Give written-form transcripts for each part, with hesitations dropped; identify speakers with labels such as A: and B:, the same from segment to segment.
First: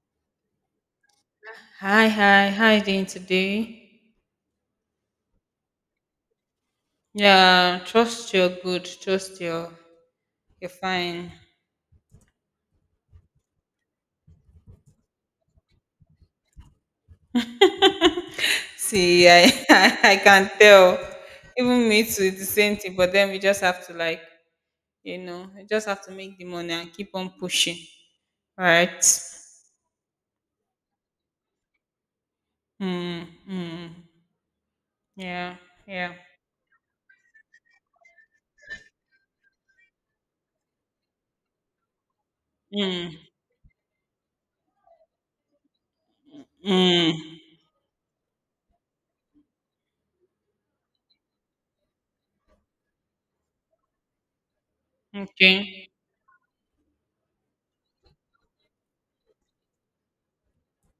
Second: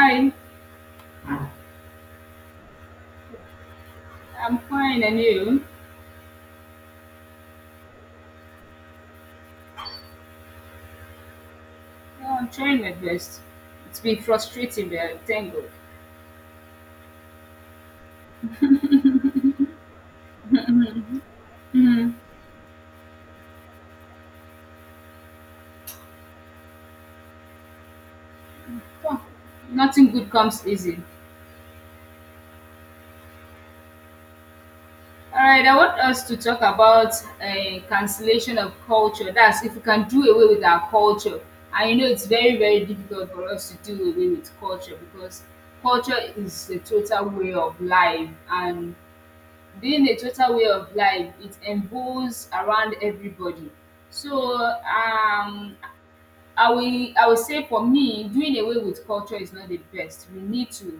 A: Hi,
B: Hi, hi, how you doing today?
A: I'm fine, and you?
B: Yeah, trust you're good. Trust you're fine.
A: Yeah, I'm trying my best. It's been frustrating, but thank God.
B: See, I I can tell. Even me
A: Hmm.
B: too, it's the same thing. But then we just have to like, you know, we just have to make the money and keep on pushing, right?
A: Oh, nothing good comes easy.
B: Mm, mm,
A: All
B: yeah,
A: right, I want
B: yeah.
A: us to talk about cancellation of culture. That's if we can do away with our culture. I know it's very, very
B: Mm,
A: difficult for us to do away with culture because culture is a
B: mm,
A: total way of life, and being a total way of life, it involves around everybody. So, um,
B: okay.
A: I will I will say for me, doing away with culture is not the best. We need to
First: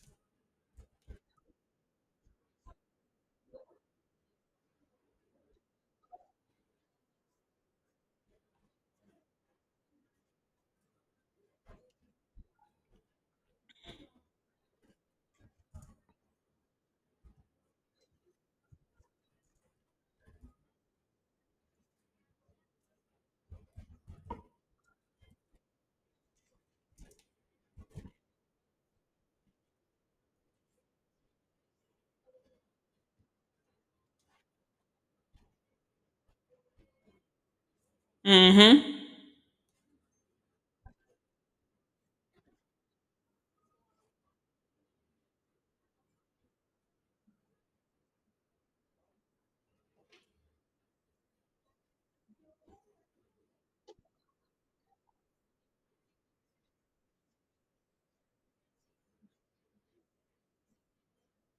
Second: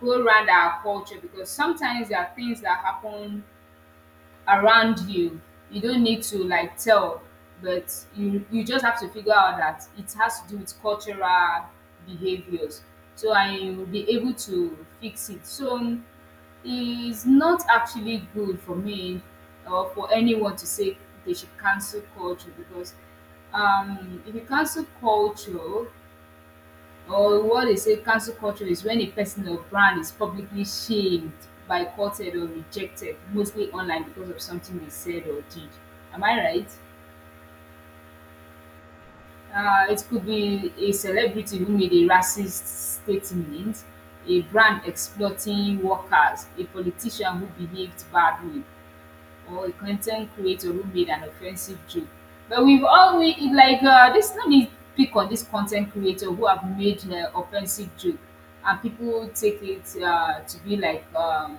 A: go round our culture because sometimes there are things that happen around you. You don't need to like tell, but you just have to figure out that it has to do with cultural behaviors. So and you will be able to fix it. So, it's not actually good for me or for anyone to say they should cancel culture because if you cancel culture, or what they say cancel culture is when a person or brand is publicly shamed, boycotted, or rejected, mostly online because of something they said or did. Am I right?
B: Mm-hmm.
A: It could be a celebrity who made a racist statement, a brand exploiting workers, a politician who behaved badly, or a content creator who made an offensive joke. But we've all we it like this. Let me pick on this content creator who have made offensive joke, and people take it to be like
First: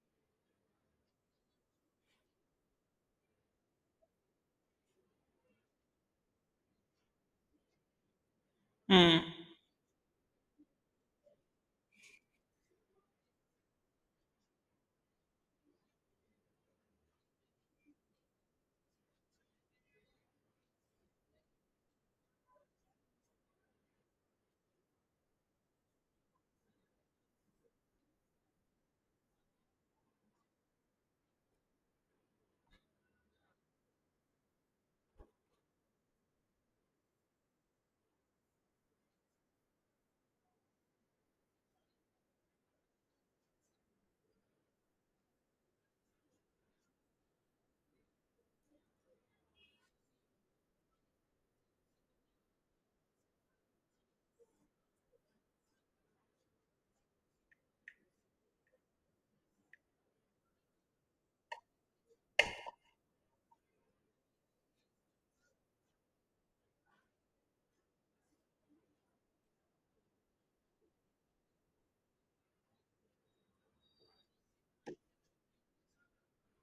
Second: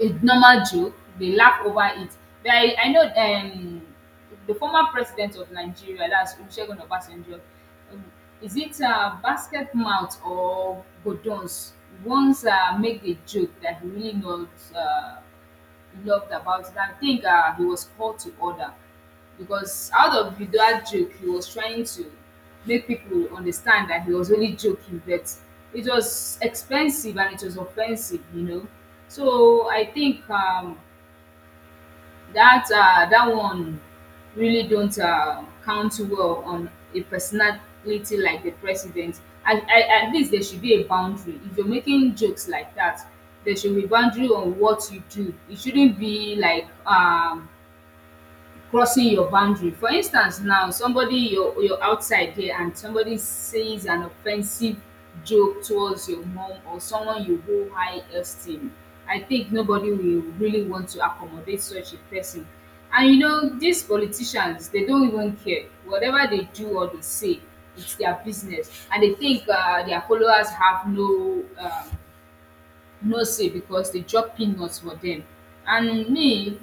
A: a normal joke. They laugh over it. But I know the former president of Nigeria, that's Olusegun Obasanjo. um, Is it
B: Mm.
A: basket mouth or godons? Once make a joke that he really not Uh, loved about it. I think he was called to order because out of that joke, he was trying to make people understand that he was only joking, but it was expensive and it was offensive, you know. So I think that that one really don't count well on a personality like the president. At at least there should be a boundary. If you're making jokes like that, there should be boundary on what you do. It shouldn't be like crossing your boundary. For instance now, somebody you're outside there and somebody says an offensive joke towards your mom or someone you hold high esteem. I think nobody will really want to accommodate such a person. And you know, these politicians, they don't even care. Whatever they do or they say, it's their business. And they think their followers have no no say because they drop peanuts for them. And me,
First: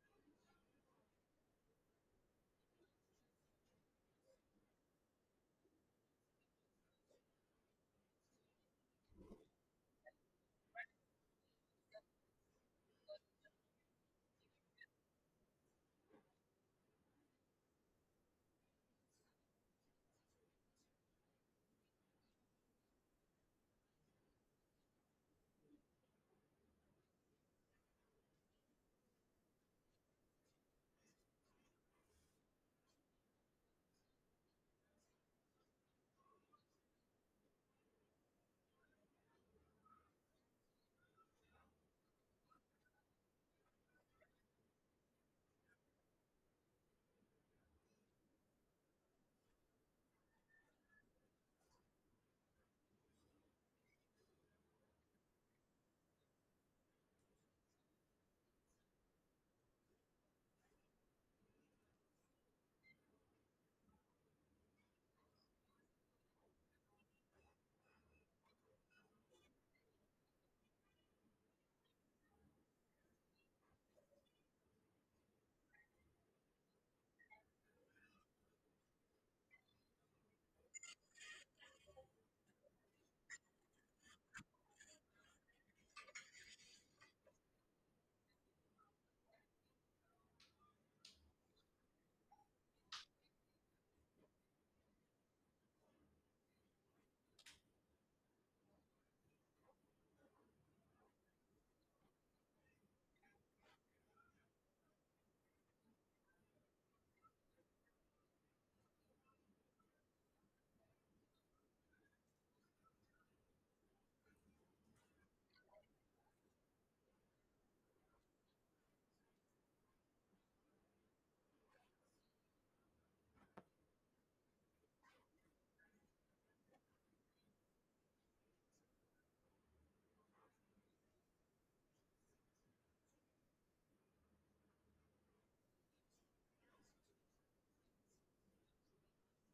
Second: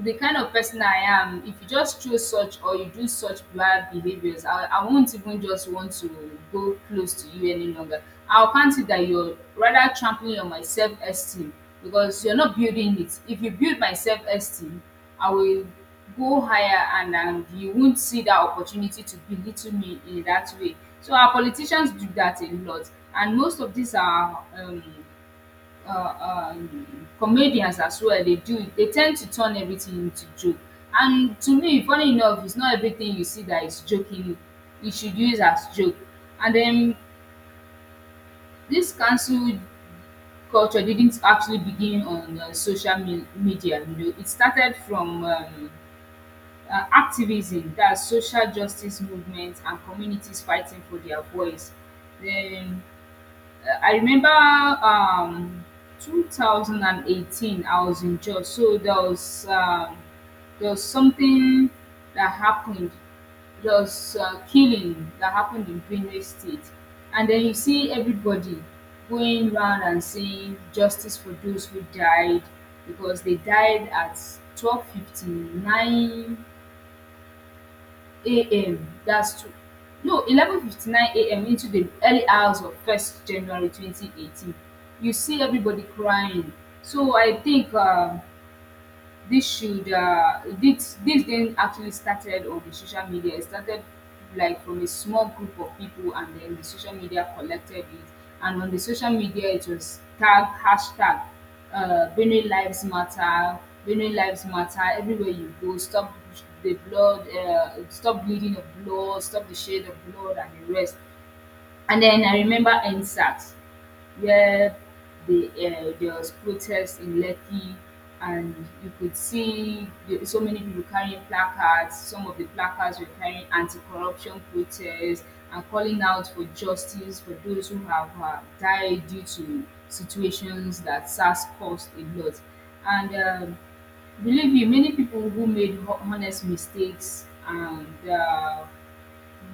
A: the kind of person I am, if you just choose such or you do such bad behaviors, I won't even just want to go close to you any longer. I'll count it that you're rather trampling on my self esteem because you're not building it. If you build my self esteem, I will go higher, and you won't see that opportunity to belittle me in that way. So, our politicians do that a lot, and most of these are. Comedians as well, they do, they tend to turn everything into joke, and to me funny enough, it's not everything you see that is joking you should use as joke. And then this cancel culture didn't actually begin on social media, you know. It started from activism, that's social justice movements and communities fighting for their voice. Then I remember 2018, I was in Jos, so there was something that happened. There was killing that happened in Benue State, and then you see everybody going round and saying justice for those who died because they died at 12:59 a.m. that's two no 11:59 a.m. into the early hours of first january 2018. You see everybody crying. So I think this should this this didn't actually started on the social media. It started like from a small group of people, and then the social media collected it. And on the social media, it was tag hashtag Benue Lives Matter. Benue Lives Matter. Everywhere you go, stop the blood. Stop bleeding of blood. Stop the shade of blood, and the rest. And then I remember NSAT, where there was protests in Lekki, and you could see the, so many people carrying placards. Some of the placards were carrying anti-corruption protests and calling out for justice for those who have died due to situations that SARS caused a lot. And believe me, many people who made honest mistakes and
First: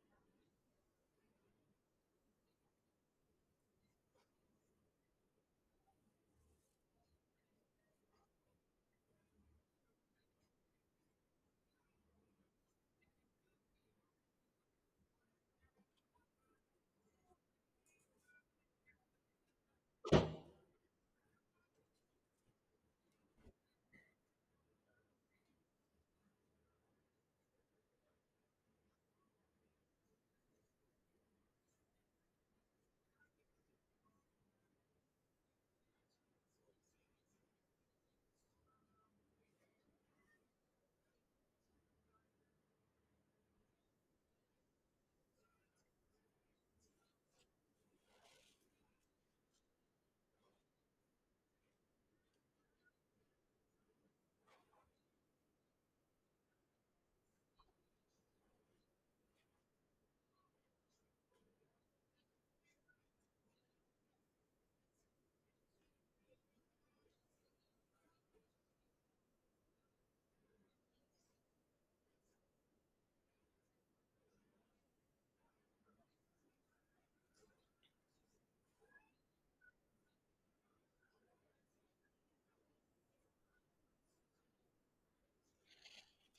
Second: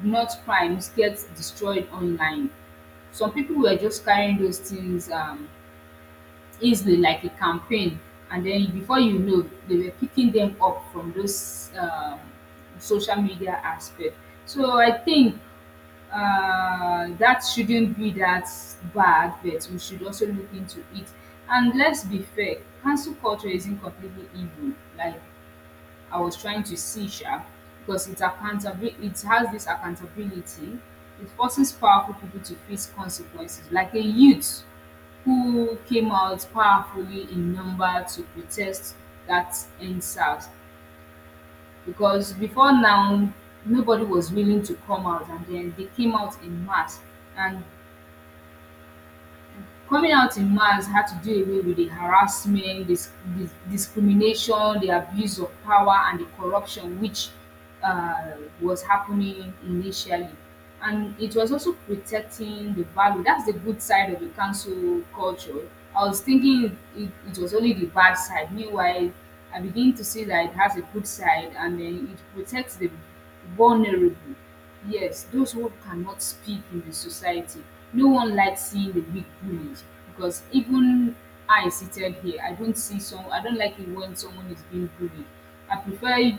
A: not crimes get destroyed online. Some people were just carrying those things easily, like a campaign, and then before you know, they were picking them up from those social media aspect. So I think that shouldn't be that bad, but we should also look into it. And let's be fair, cancel culture isn't completely evil. Like I was trying to see sha, because it's accountability. It has this accountability. It forces powerful people to face consequences, like a youth who came out powerfully in number to protest that Endsars. Because before now, nobody was willing to come out, and then they came out in mass. And coming out in mass had to do away with the harassment, discrimination, the abuse of power, and the corruption which uh, was happening initially. And it was also protecting the value. That's the good side of the council culture. I was thinking it was only the bad side. Meanwhile, I begin to see that it has a good side, and then it protects the vulnerable. Yes, those who cannot speak in the society. No one likes seeing the big bullies because even I seated here, I don't see some. I don't like it when someone is being bullied. I prefer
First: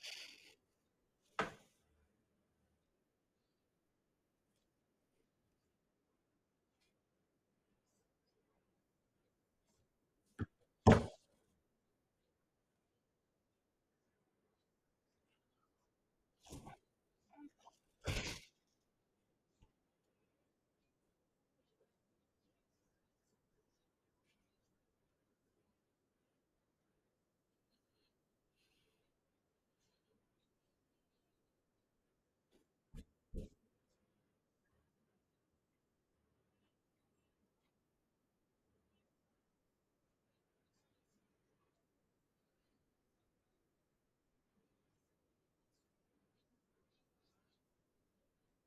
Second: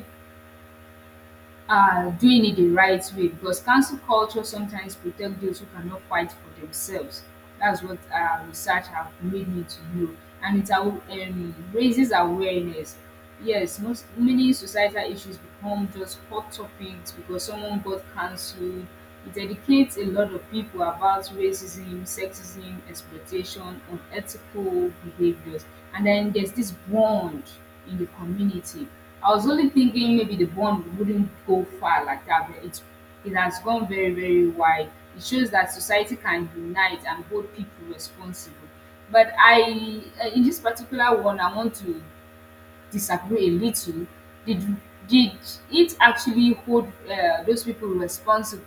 A: doing it the right way because cancel culture sometimes protect those who cannot fight for themselves. That's what research have made me to know, and it raises awareness. Yes, most many societal issues become just hot topics because someone got cancelled. It educates a lot of people about racism, sexism, exploitation, unethical behaviors, and then there's this bond in the community. I was only thinking maybe the bond wouldn't go far like that, but it has gone very, very wide. It shows that society can unite and hold people responsible. But I, in this particular one, I want to disagree a little. Did did it actually hold those people responsible?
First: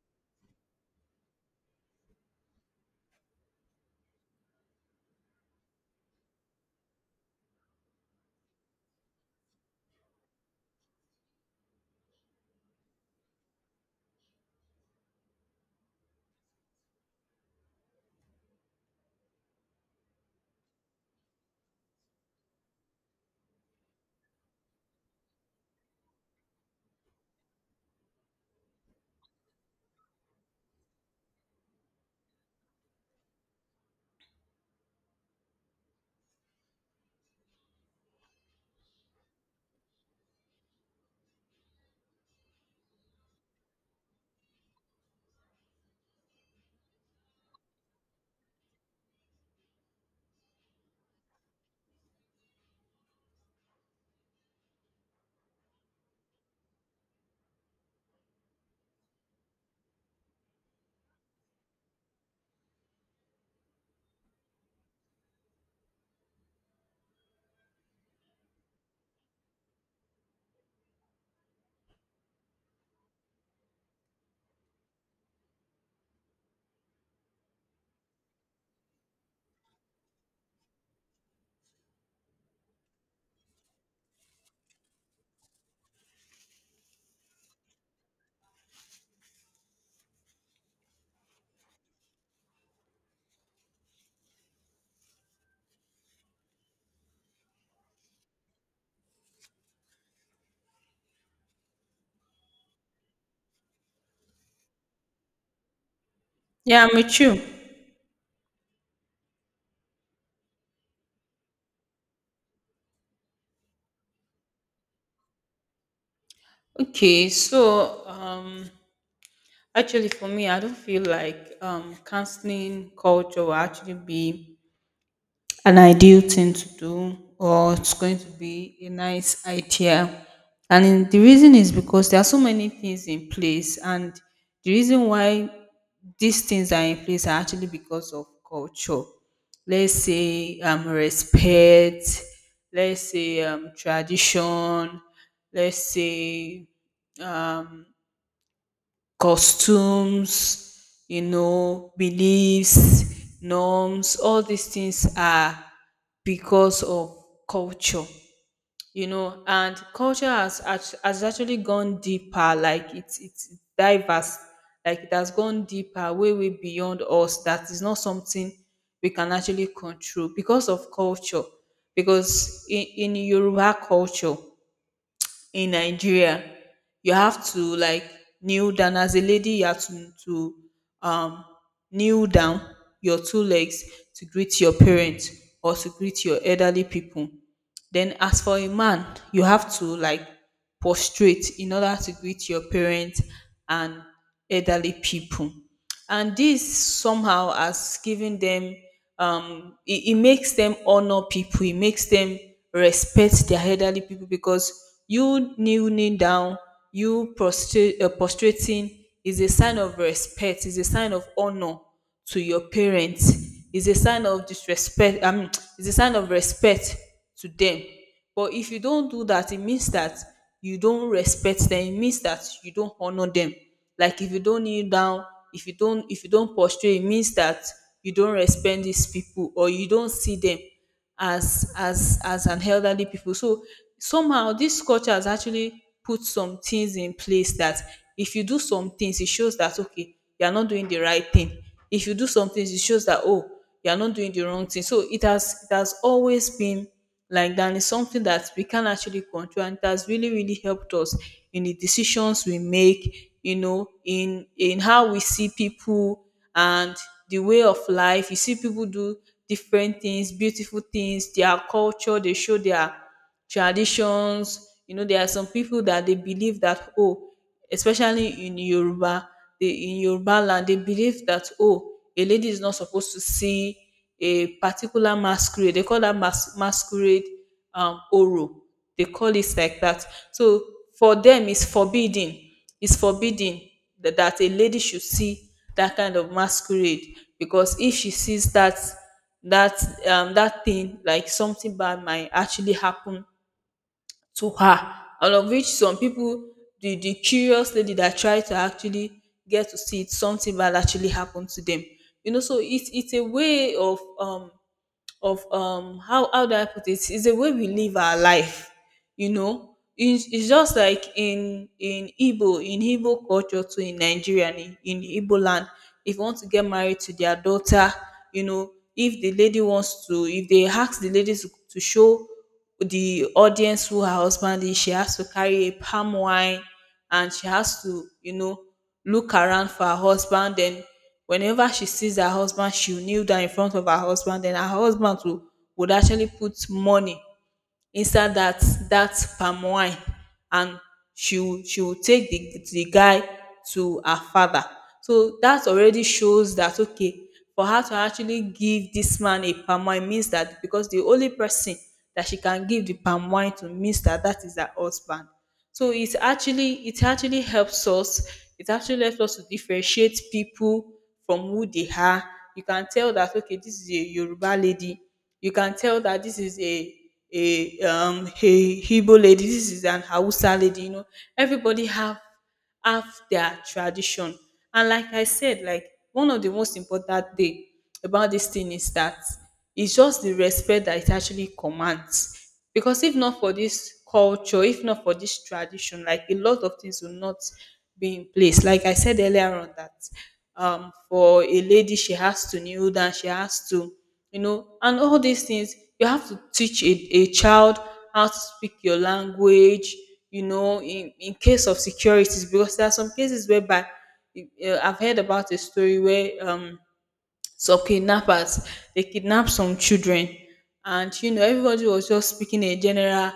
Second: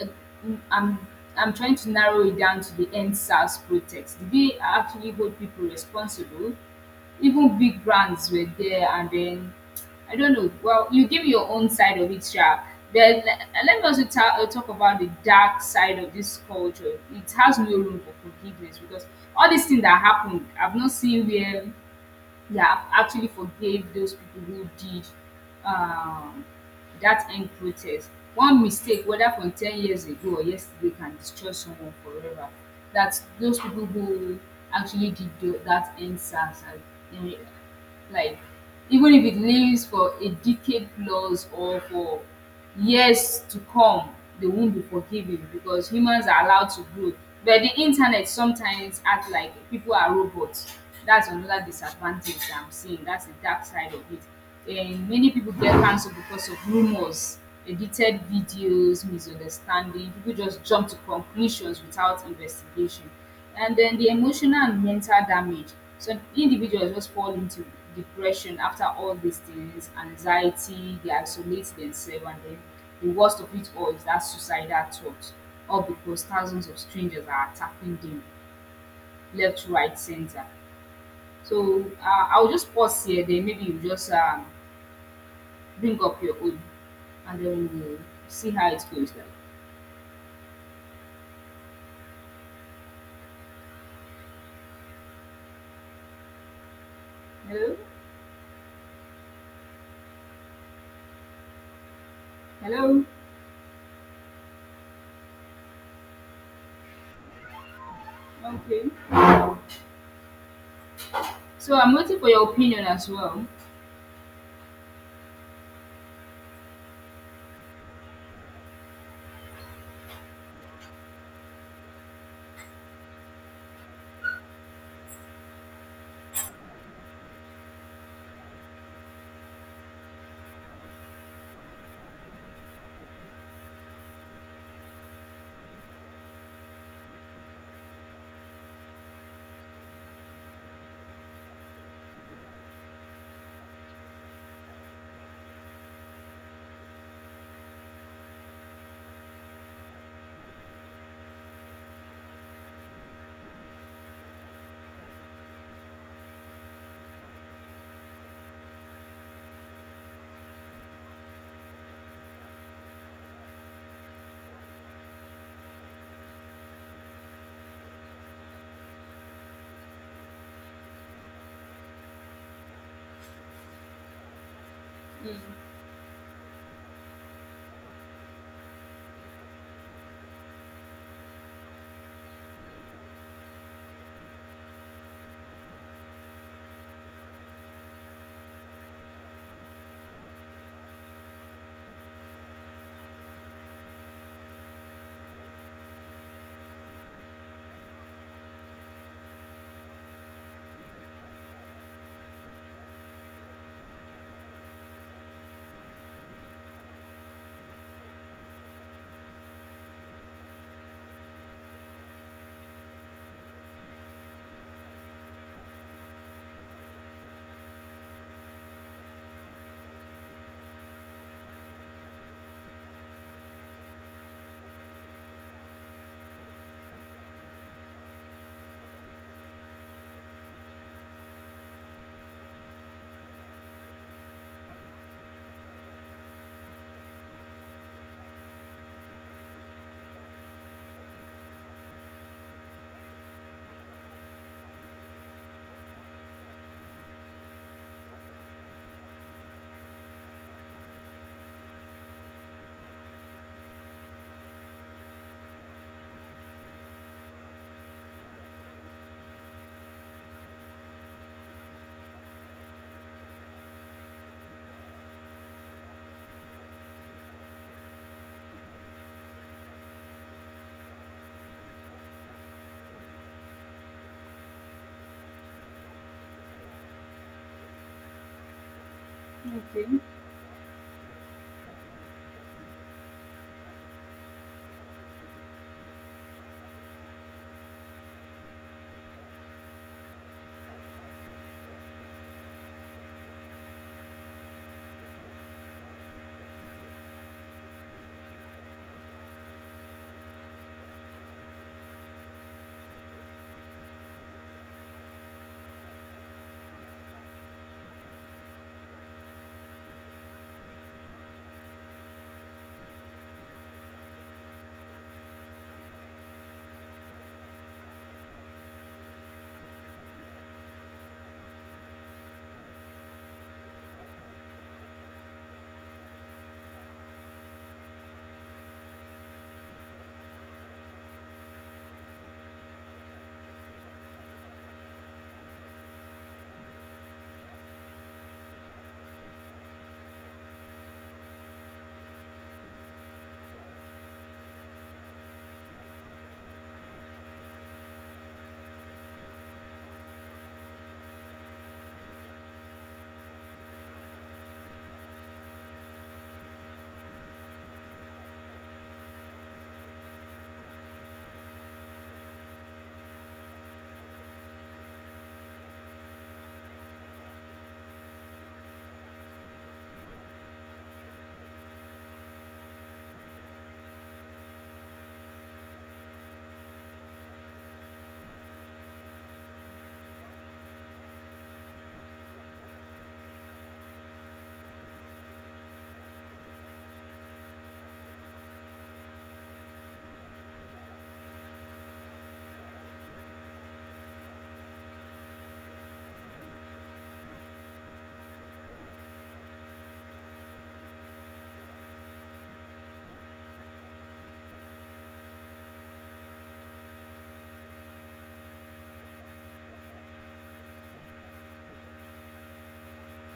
A: Uh, I'm I'm trying to narrow it down to the end SARS protest. Did they actually hold people responsible? Even big brands were there, and then I don't know. Well, you give your own side of it, Sha. Then let me also talk about the dark side of this culture. It has no room for forgiveness because all these things that happened, I've not seen where yeah, I've actually forgave those people who did um, that end protest. One mistake, whether from 10 years ago or yesterday, can destroy someone forever. That those people who actually did that end SARS, like even if it lives for a decade plus or for years to come, they won't be forgiving because humans are allowed to grow, but the internet sometimes act like people are robots. That's another disadvantage that I'm seeing. That's the dark side of it. And many people get cancelled because of rumors, edited videos, misunderstanding. People just jump to conclusions without investigation. And then the emotional and mental damage. So individuals just fall into depression after all these things, anxiety, they isolate themselves, and then the worst of it all is that suicidal thought. All because thousands of strangers are attacking them left, right, center. So I'll just pause here, then maybe you just bring up your own, and then we'll see how it goes. Like, hello? Hello?
B: Yeah, I'm with you.
A: Okay. So I'm waiting for your opinion as well.
B: Okay, so... Actually, for me, I don't feel like canceling culture will actually be an ideal thing to do, or it's going to be a nice idea. The reason is because there are so many things in place, and the reason why these things are in place are actually because of culture. Let's say respect, let's say tradition, let's say um, costumes, you know, beliefs, norms. All these things are because of culture, you know, and culture has actually gone deeper, like it's diverse, like it has gone deeper, way way beyond us. That is not something we can actually control because of culture. Because in Yoruba culture,
A: Mm.
B: in Nigeria, you have to like kneel down as a lady. You have to um, kneel down your two legs to greet your parents or to greet your elderly people. Then, as for a man, you have to like prostrate in order to greet your parents and elderly people. And this somehow has given them. It makes them honor people. It makes them respect their elderly people, because you kneeling down, you prostrate prostrating is a sign of respect, is a sign of honor to your parents. Is a sign of disrespect, I mean is a sign of respect to them. But if you don't do that, it means that you don't respect them. It means that you don't honor them. Like if you don't kneel down, if you don't prostrate, it means that you don't respect these people or you don't see them as an elderly people. So somehow this culture has actually put some things in place, that if you do some things, it shows that okay, you are not doing the right thing. If you do some things, it shows that oh, you are not doing the wrong thing. So it has always been like that. Is something that we can actually control, and it has really really helped us in the decisions we make, you know, in how we see people. And the way of life, you see people do different things, beautiful things. Their culture, they show their traditions. You know, there are some people that they believe that oh, especially in Yoruba. They, in Yoruba land, they believe that oh, a lady is not supposed to see a particular masquerade. They call that masquerade oro. They call it like
A: Okay.
B: that. So for them it's forbidden. It's forbidden that a lady should see that kind of masquerade. Because if she sees that that thing, like something bad might actually happen to her. Out of which some people, the curious lady that try to actually get to see it, something bad actually happened to them, you know. So it's a way of, how do I put it, it's a way we live our life, you know. It's just like in Igbo culture too in Nigeria, and in Igbo land, if you want to get married to their daughter, you know, if the lady wants to if they ask the lady to show the audience who her husband is, she has to carry a palm wine, and she has to, you know, look around for her husband. Then whenever she sees her husband, she will kneel down in front of her husband, then her husband will, would actually put money inside that palm wine, and she will take the guy to her father. So that already shows that okay, for her to actually give this man a palm wine means that, because the only person that she can give the palm wine to, means that that is her husband. So it actually helps us. It actually helps us to differentiate people from who they are. You can tell that okay, this is a Yoruba lady. You can tell that this is a Igbo lady. This is an Hausa lady. You know, everybody have their tradition. And like I said, like one of the most important thing about this thing is that it's just the respect that it actually commands. Because if not for this culture, if not for this tradition, like a lot of things will not be in place. Like I said earlier on that for a lady, she has to kneel down, she has to, you know. And all these things, you have to teach a child how to speak your language, you know, in case of securities, because there are some cases whereby I've heard about a story where some kidnappers, they kidnapped some children, and you know, everybody was just speaking a general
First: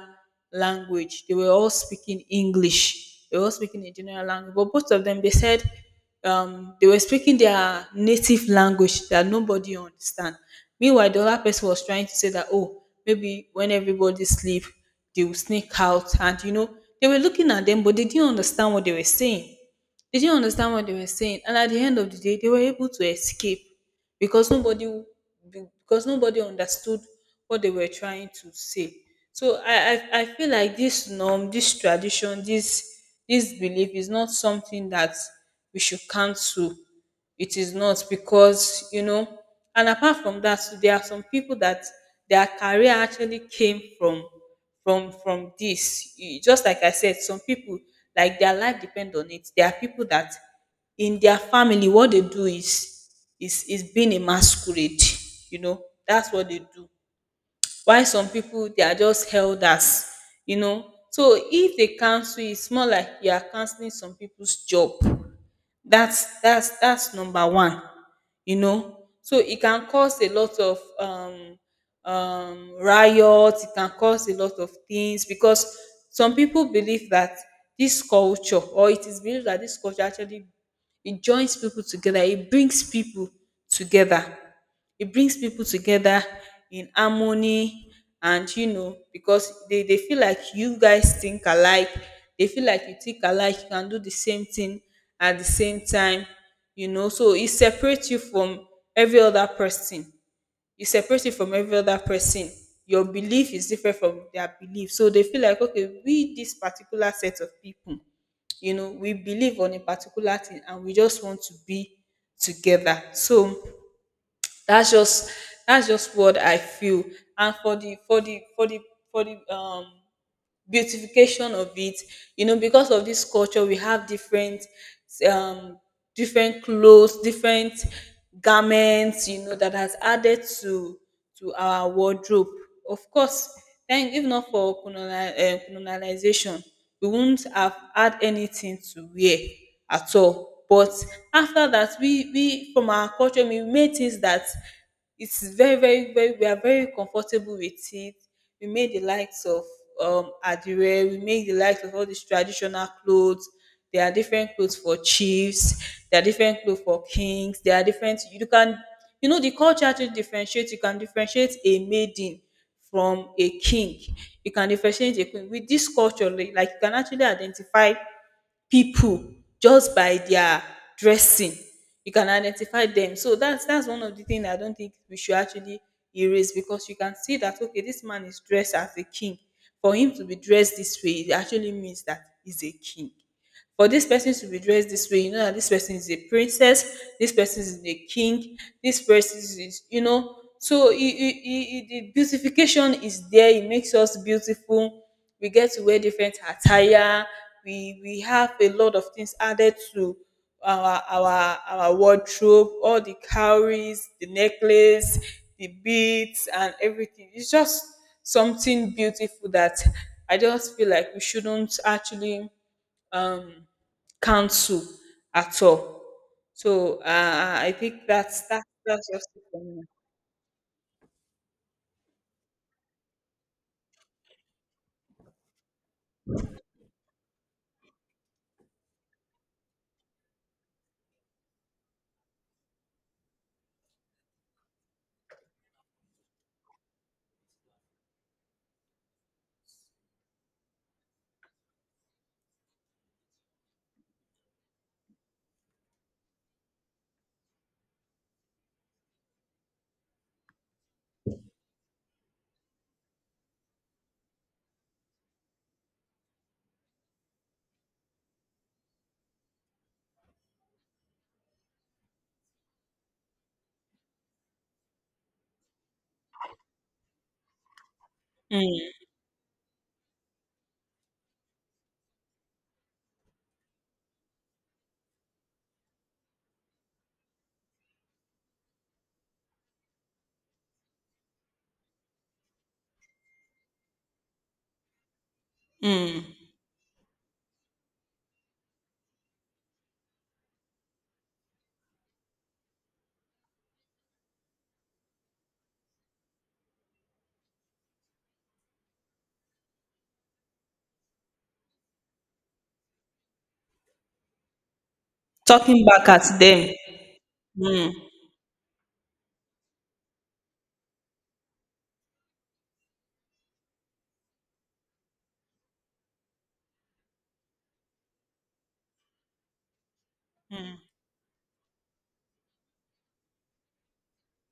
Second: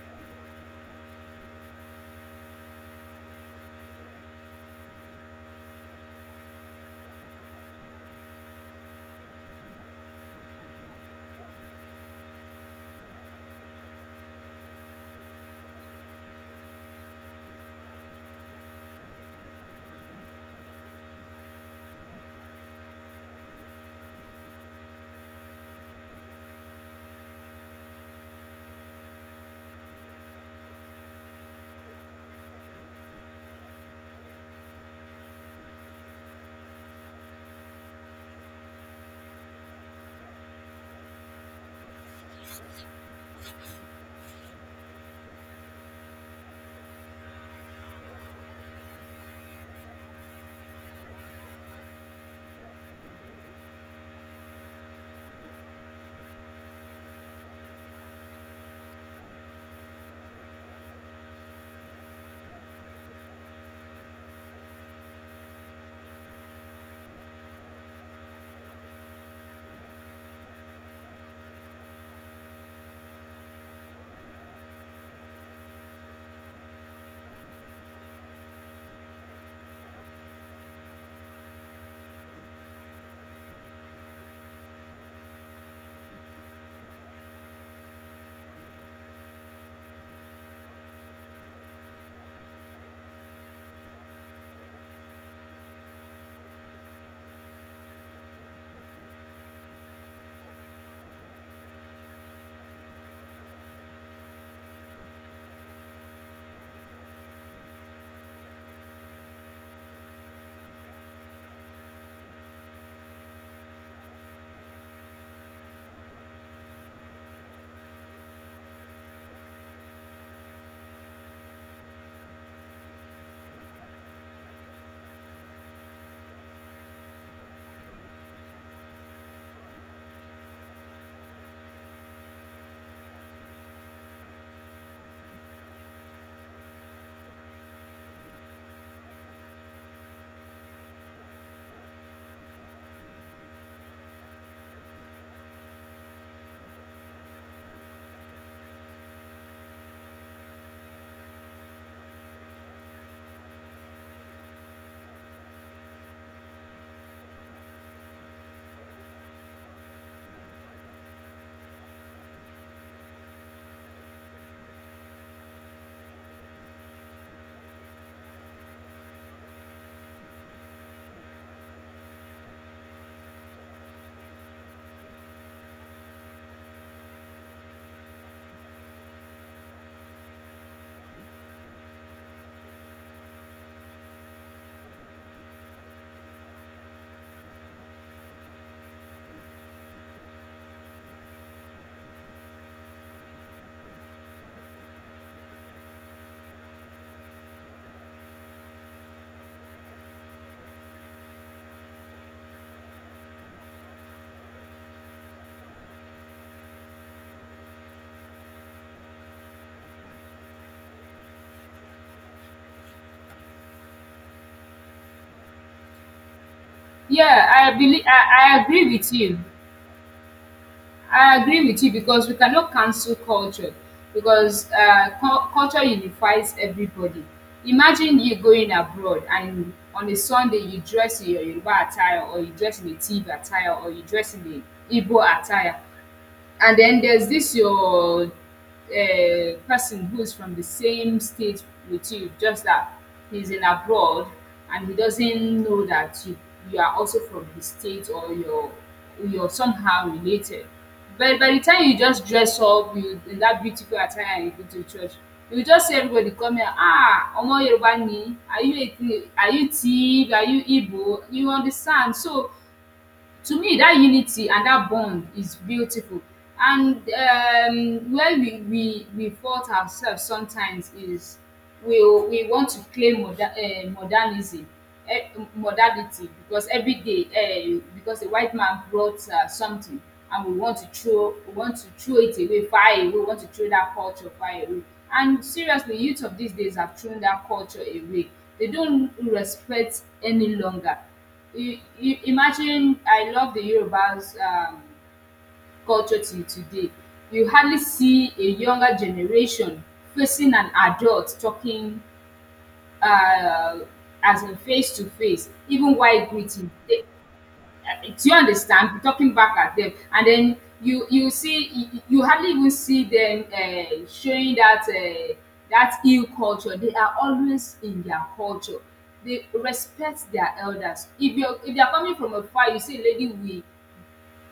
B: language. They were all speaking English, they were all speaking a general language, but both of them, they said they were speaking their native language that nobody understand. Meanwhile the other person was trying to say that oh, maybe when everybody sleep, they will sneak out, and you know, they were looking at them, but they didn't understand what they were saying. They didn't understand what they were saying, and at the end of the day, they were able to escape, because nobody, because nobody understood what they were trying to say. So I feel like this norm, this tradition, this belief is not something that we should cancel. It is not, because, you know, and apart from that, there are some people that their career actually came from from this just like I said. Some people, like their life depend on it. There are people that in their family, what they do is is being a masquerade, you know. That's what they do, while some people, they are just elders, you know. So if they cancel, it's more like you are cancelling some people's job. That's number one, you know. So it can cause a lot of riot. It can cause a lot of things, because some people believe that this culture, or it is believed that this culture actually, it joins people together, it brings people together. It brings people together in harmony. And you know, because they feel like you guys think alike, they feel like you think alike, you can do the same thing at the same time, you know. So it separates you from every other person. It separates you from every other person. Your belief is different from their belief, so they feel like okay, we, this particular set of people, you know, we believe on a particular thing, and we just want to be together. So that's just, that's just what I feel. And for the for the for the for the beautification of it, you know, because of this culture, we have different um different clothes, different garments, you know, that has added to our wardrobe. Of course. Then if not for colonialization, we wouldn't have had anything to wear at all. But after that, we from our culture, we made things that, it's very very very, we are very comfortable with it. We made the likes of adire, we made the likes of all these traditional clothes. There are different clothes for chiefs, there are different clothes for kings, there are different, you can, you know, the culture actually differentiates. You can differentiate a maiden from a king, you can differentiate a queen with this culture. Like you can actually identify people just by their dressing. You can identify them. So that's one of the things I don't think we should actually erase. Because you can see that okay, this man is dressed as a king. For him to be dressed this way, it actually means that he's a king. For this person to be dressed this way, you know that this person is a princess, this person is a king, this person is, you know. So the beautification is there. It makes us beautiful. We get to wear different attire. We have a lot of things added to our wardrobe. All the cowries, the necklace, the beads, and everything. It's just something beautiful that I just feel like we shouldn't actually um, cancel at all. So
A: Yeah,
B: I
A: I believe
B: think that's
A: I
B: that's
A: agree
B: that's
A: with
B: just
A: you.
B: it for me.
A: I agree with you because we cannot cancel culture because culture unifies everybody. Imagine you going abroad and on a Sunday you dress in your Yoruba attire or you dress in a Tiv attire or you dress in a Igbo attire. And then there's this your person who's from the same state with you, just that he's in abroad and he doesn't know that you are also from his state, or you're somehow related. But by the time you just dress up you, in that beautiful attire and you go to church, you just see everybody come here, ah, Omo Yoruba ni, are you, a are you Tiv, are you Igbo? You understand? So to me that unity and that bond is beautiful and where we,
B: Mm,
A: we we fault ourselves sometimes is we we want to claim modernism eh, modernity because every day because a white man brought something and we want to throw it away far away, we want to throw that culture far away. And seriously, youth of
B: mm.
A: these days have thrown that culture away. They don't respect any longer. You you, imagine, I love the Yoruba's culture till today. You hardly see a younger generation facing an adult talking, uh, as in face to face.
B: Talking
A: Even
B: back at
A: while
B: them.
A: greeting they,
B: Mm,
A: uh, do you understand? Be talking back at them. And then you hardly even see them showing that that ill culture. They are always in their culture. They respect their
B: mm,
A: elders. If they are coming from afar, you see a lady with,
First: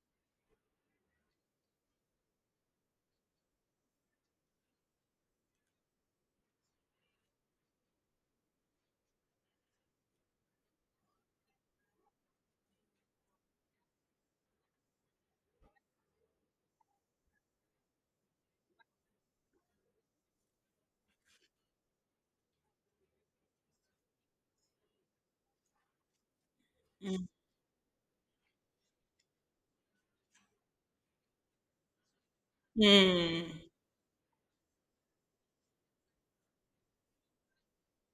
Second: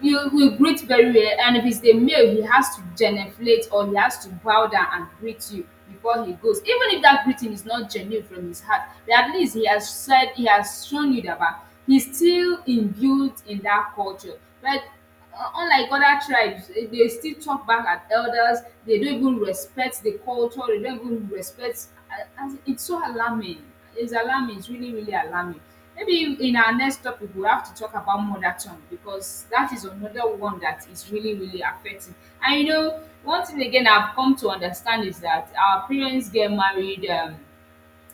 A: you will greet very well. And if it's a male, he has to genuflect or he has to bow down and greet you before he goes, even if that greeting is not genuine from his heart. But at least he has said, he has shown you that bah, he's still imbued in that culture. But unlike other tribes, they still talk back at elders. They don't even respect the culture. They don't even respect, as it's so alarming. It's alarming, it's really really alarming. Maybe in our next
B: mm,
A: topic we'll have to talk about mother tongue, because that is another one that is really really affecting. And you know, one thing
B: mm,
A: again I've come to understand is that our parents get married,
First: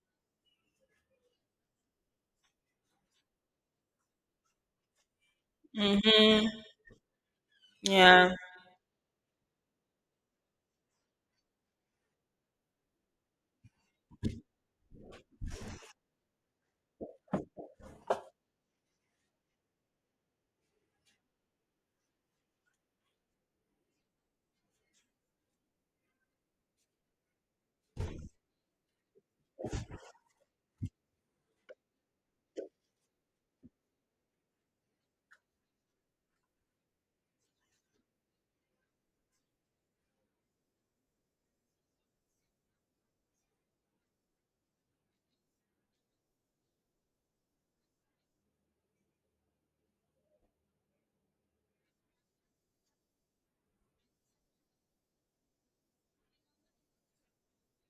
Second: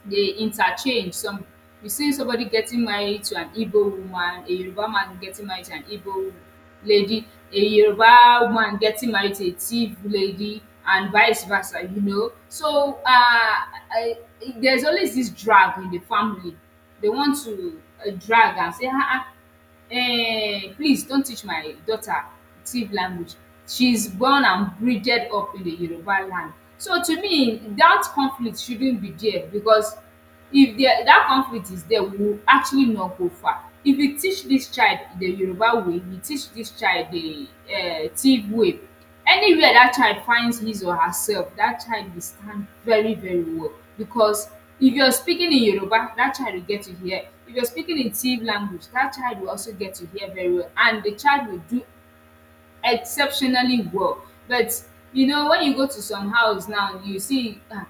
A: they interchange. Some, you see somebody getting married to an Igbo woman, a Yoruba man getting married to an Igbo
B: mm-hmm.
A: lady, a
B: Yeah.
A: Yoruba woman getting married to a Tiv lady, and vice versa. You know, so I, there's always this drag in the family. They want to drag and say, ah, ah, um, please don teach my daughter Tiv language. She's born and bridged up in the Yoruba land. So to me, that conflict shouldn't be there, because if there that conflict is there, we will actually not go far. If you teach this child the Yoruba way, you teach this child the Tiv way, anywhere that child finds his or herself, that child will stand very very well. Because if you're speaking in Yoruba, that child will get to hear. If you're speaking in Tiv language, that child will also get to hear very well, and the child will do exceptionally well. But you know, when you go to some house now, you see, ah,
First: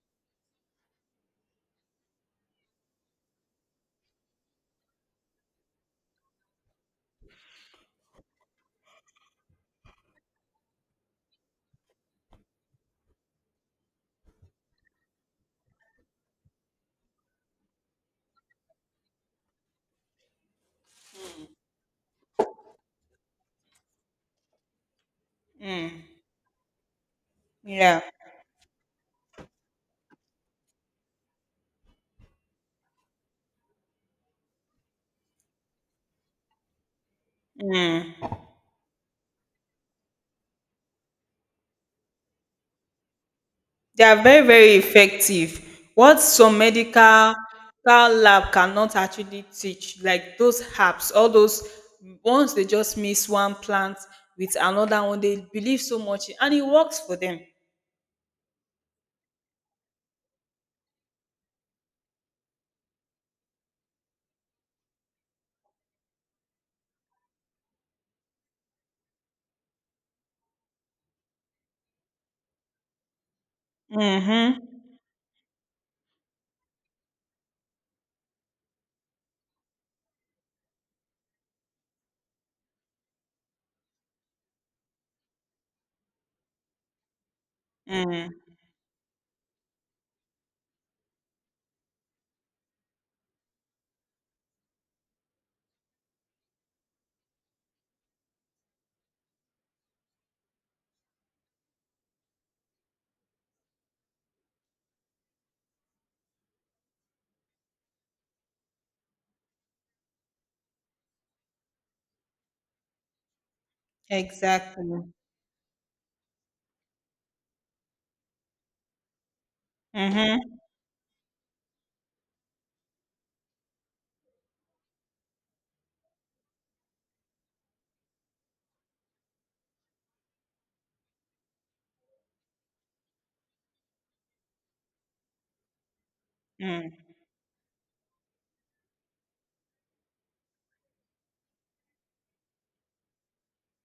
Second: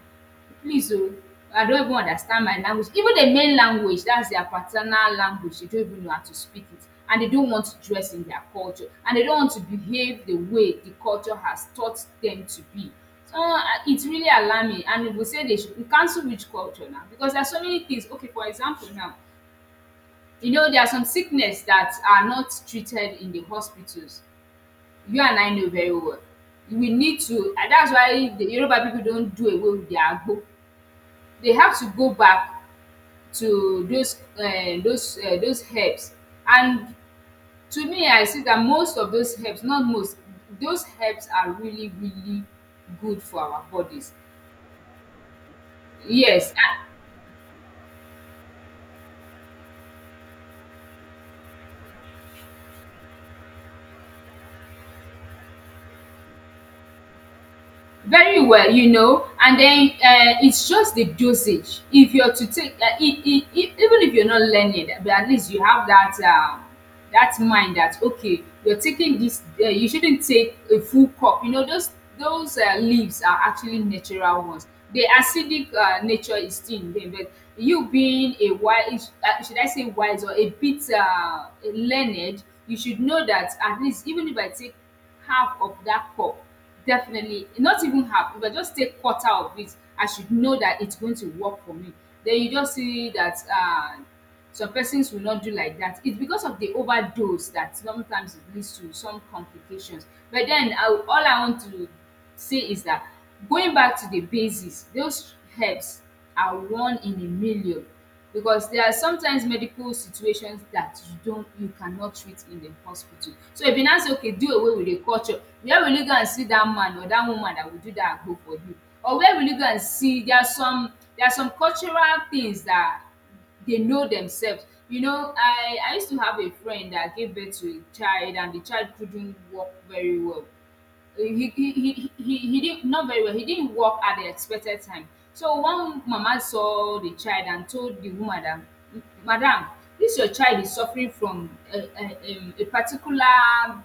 A: please oh, I don't even understand my language. Even the main language, that's their paternal language, they don't even know how to speak it. And they don't want to dress in their culture. And they don't want to behave the way the culture has taught them to be. So it's really alarming. And we will say they should cancel which culture now. Because there are so many things. Okay, for example, now, you know, there are some sickness that are not treated in the hospitals. You and I know very
B: Mm,
A: well. We need to, and that's
B: yeah.
A: why the Yoruba people don't do away with their agbo. They have to go back to those herbs and to me I
B: Mm.
A: see that most of those herbs, not most, those herbs are really really good for our
B: They
A: bodies.
B: are very very effective. What
A: Yes.
B: some medical lab cannot actually teach, like those herbs, all those, once they just mix one plant with another one, they believe so much in- and it works for them.
A: Very well, you know, and then it's just the dosage. If you're to take even if you're not learning, but at least you have that that mind that okay, you're taking this, you shouldn't take a full cup. You know those those leaves are actually natural
B: Mhm.
A: ones. The acidic nature is still in them. But you being a wise, should I say wise or a bit learned, you should know that at least even if I take half of that cup. Definitely. Not even
B: Mm.
A: half. If I just take quarter of it, I should know that it's going to work for me. Then you just see that some persons will not do like that. It's because of the overdose that sometimes it leads to some complications. But then I, all I want to say is that going back to the basis, those herbs are one in a million. Because there are sometimes medical situations that you cannot treat in the hospital. So if you now say okay, do away with the
B: Exactly.
A: culture, where will you go and see that man or that woman that will do that agbo for you? Or where will you go and see, there are
B: Mhm.
A: some, there are some cultural things that they know themselves. You know, I used to have a friend that gave birth to a child and the child couldn't walk very well. He didn't, not very well, he didn't work at the expected time. So one mama
B: Mm.
A: saw the child and told the woman that, "M- madam, this your child is suffering from a particular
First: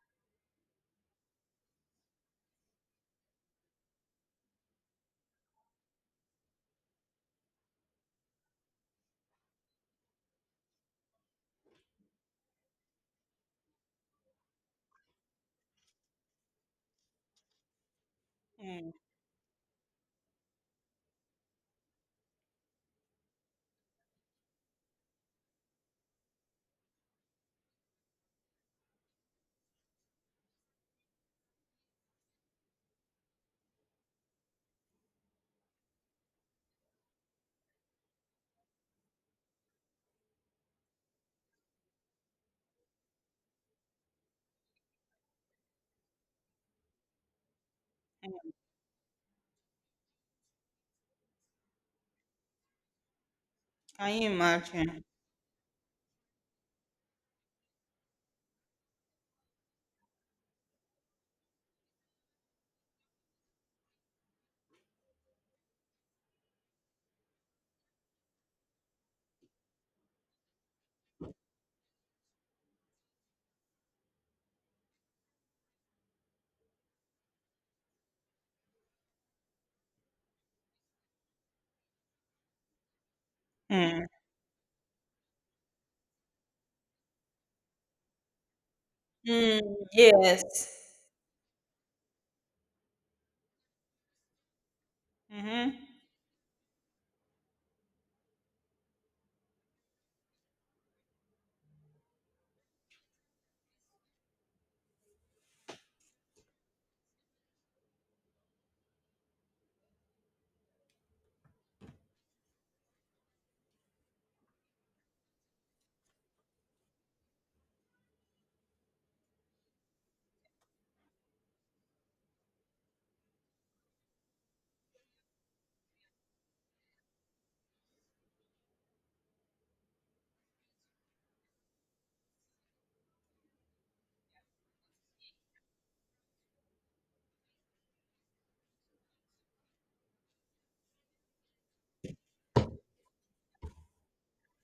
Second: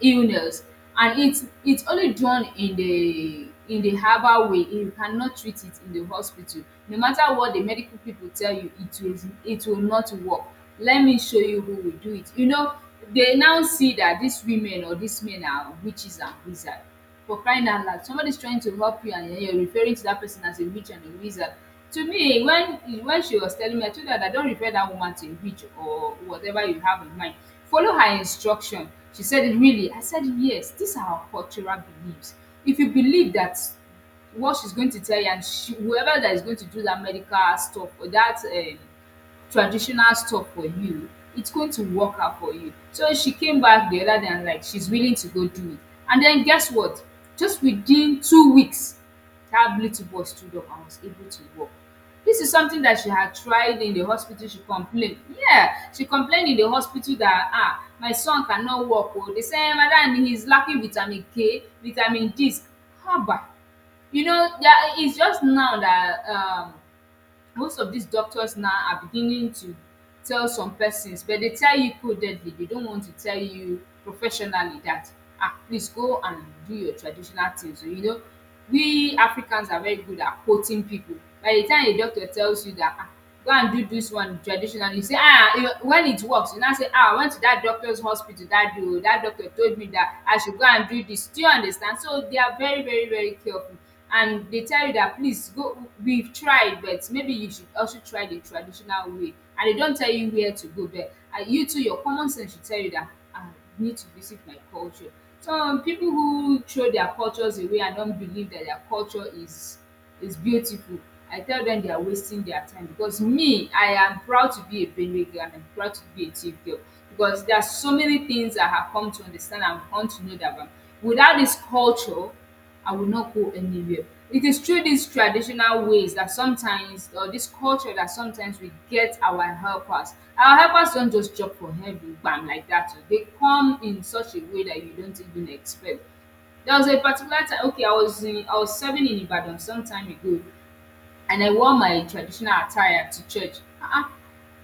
A: illness, and its only done in the herbal way. You cannot treat it in the hospital. No matter what the medical people tell you, it will not work. Let me show you who will do it." You know, they now see that these women or these men are witches and wizard. For crying out loud, somebody's trying to
B: Mm.
A: help you and you're referring to that person as a witch and a wizard. To me, when she was telling me, I told her that, don't refer that woman to a witch or whatever you have in mind. Follow her instruction. She said it really? I said yes, these are our cultural beliefs. If you believe that what she's going to tell you, and she, whoever that is going to do that medical stuff or that traditional stuff for you, it's going to work out for you. So she came back the other day and like she's willing to go do it. And then guess what? Just within 2 weeks, that little boy stood up and was able to walk. This is something that she had tried in the
B: Can you
A: hospital. She
B: imagine?
A: complained. Yeah, she complained in the hospital that, ah, my son cannot walk. Oh, they say madam he's lacking vitamin K, vitamin this. Haba, you know, that it's just now that most of these doctors now are beginning to tell some persons, but they tell you codedly. They don't want to tell you professionally that, ah, please go and do your traditional things. So, you know, we Africans are very good at quoting people. By the time a doctor tells you that, ah, go and do
B: Mm.
A: this one traditionally, you say, ah, you, when it works, you now say, ah, I went to that doctor's hospital that day, o, that doctor
B: Mm.
A: told me that I
B: Yes.
A: should go and do this. Do you understand? So they are very very very careful, and they tell you that, please go,
B: Mhm.
A: we've tried, but maybe you should also try the traditional way. And they don't tell you where to go, but ah, you too, your common sense should tell you that, ah, I need to visit my culture. Some people who throw their cultures away and don't believe that their culture is beautiful, I tell them they are wasting their time. Because me, I am proud to be a Benue girl and I'm proud to be a Chief girl, because there are so many things I have come to understand and come to know that, without this culture, I will not go anywhere. It is through these traditional ways that sometimes, or this culture that sometimes, we get our helpers. Our helpers don't just jump from heaven, bam, like that. Oh. They come in such a way that you don't even expect. There was a particular time, okay, I was serving in Ibadan some time ago, and I wore my traditional attire to church. Ah,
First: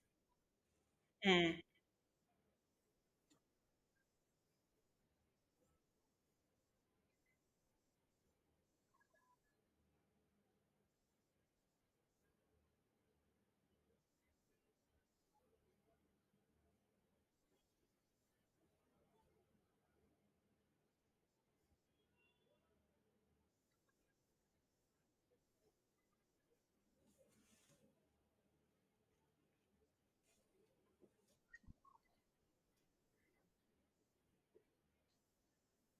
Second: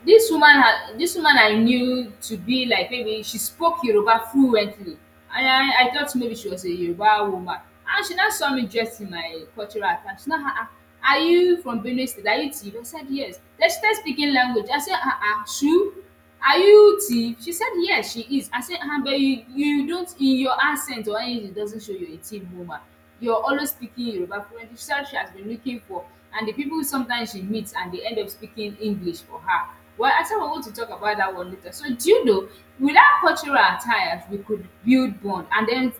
A: this woman I
B: Mm.
A: knew to be like, maybe she spoke Yoruba fluently. And I thought maybe she was a Yoruba woman. And she now saw me dressed in my cultural attire. She now, ah, ah, are you from Benue State? Are you Tiv? I said yes. Then she started speaking language. I said, ah, ah, Shu? Are you Tiv? She said yes she is. I said, "Ah, but you don't, in your accent or anything it doesn't show you're a Tiv woman. You're always speaking Yoruba fluently." She said she has been looking for, and the people sometimes she meets and they end up speaking English for her. Well, I said we're going to talk about that one later. So do you know, without cultural attires we could build bond, and then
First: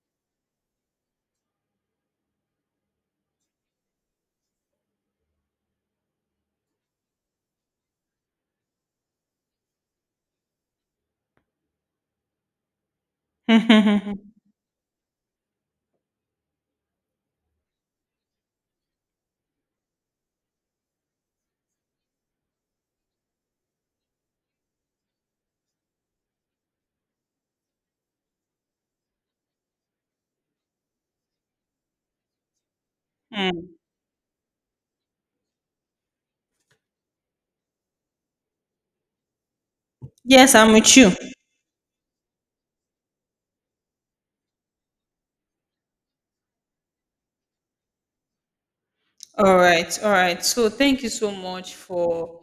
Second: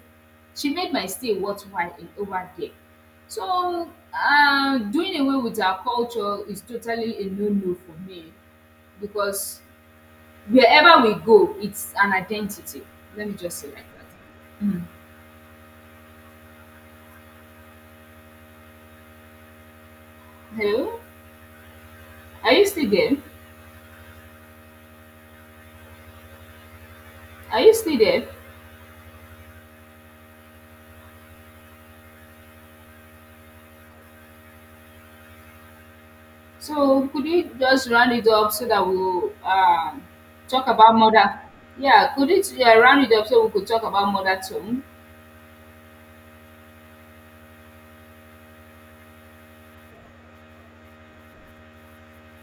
A: she made my stay worthwhile in over there. So doing away with our culture is totally a no no for me, because wherever we go, it's an identity. Let me just say like that. Hello? Are you still there? Are you still there?
B: mm.
A: So could you just round it up so that we'll
B: Yes,
A: talk
B: I'm with
A: about
B: you.
A: mother? Yeah, could it, yeah, round it up so we could talk about mother too?
B: All right, all right. So thank you so much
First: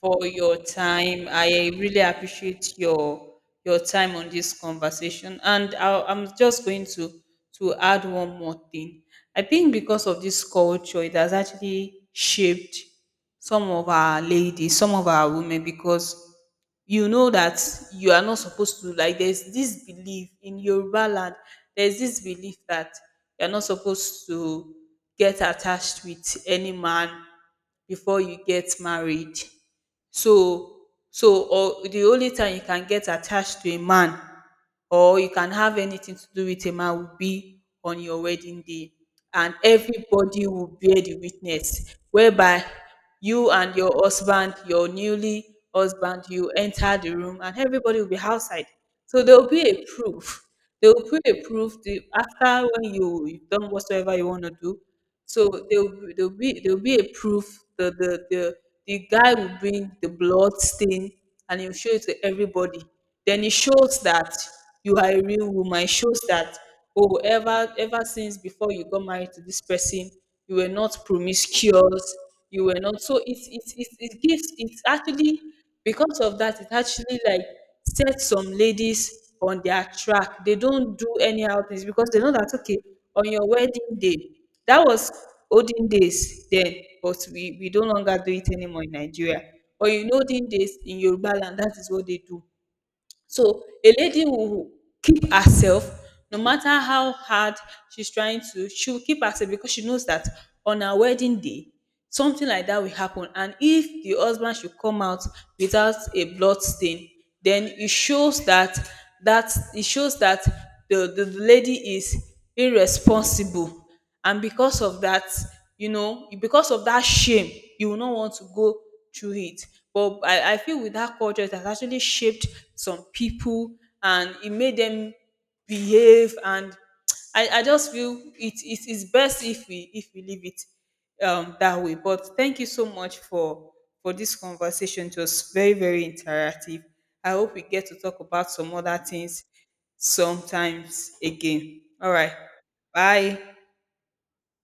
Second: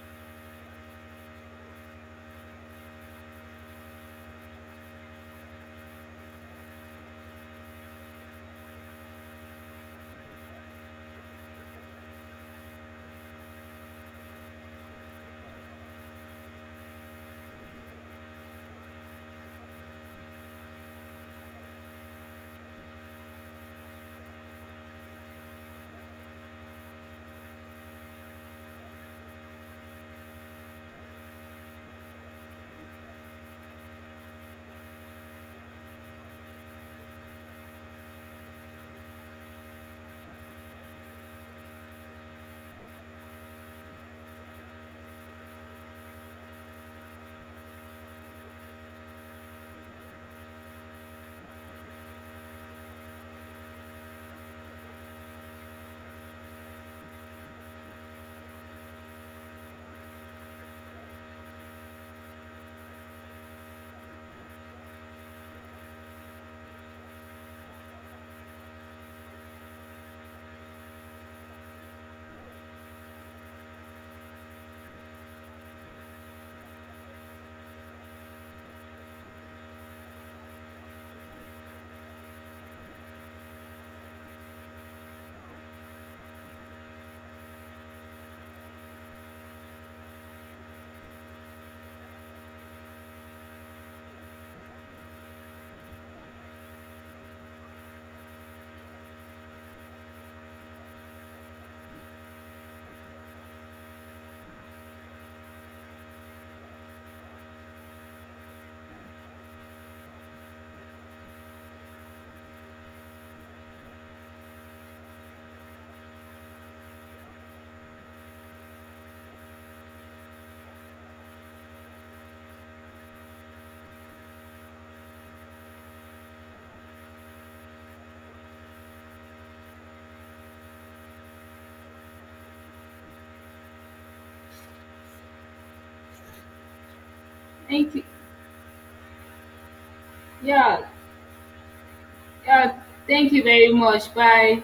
B: for your time. I really appreciate your time on this conversation. And I'm just going to add one more thing. I think because of this culture, it has actually shaped some of our ladies, some of our women. Because you know that you are not supposed to, like there's this belief in Yoruba land, there's this belief that you're not supposed to get attached with any man before you get married. So, so, or the only time you can get attached to a man or you can have anything to do with a man will be on your wedding day, and everybody will bear the witness, whereby you and your husband, your newly husband, you enter the room and everybody will be outside. So there will be a proof, there will be a proof. The after when you, you've done whatsoever you want to do, so there'll be a proof. The the the the guy will bring the blood stain, and he'll show it to everybody. Then it shows that you are a real woman. It shows that oh, ever since before you got married to this person, you were not promiscuous. You were not, so it gives, it's actually because of that. It actually like set some ladies on their track. They don't do anyhow things, because they know that okay, on your wedding day. That was olden days then, but we no longer do it anymore in Nigeria. But in olden days in Yoruba land, that is what they do. So a lady will keep herself, no matter how hard she's trying to, she will keep herself, because she knows that on her wedding day, something like that will happen. And if the husband should come out without a blood stain, then it shows that, that it shows that the lady is irresponsible, and because of that, you know, because of that shame, you will not want to go through it. But I feel with that culture, it has actually shaped some people, and it made them behave. And I just feel it is best if we, if we leave it that way. But thank you so much for this conversation. It was very very interactive. I hope we get
A: Thank
B: to
A: you.
B: talk about some other things
A: Yeah,
B: sometimes again. All right,
A: yeah. Thank
B: bye.
A: you very much. Bye.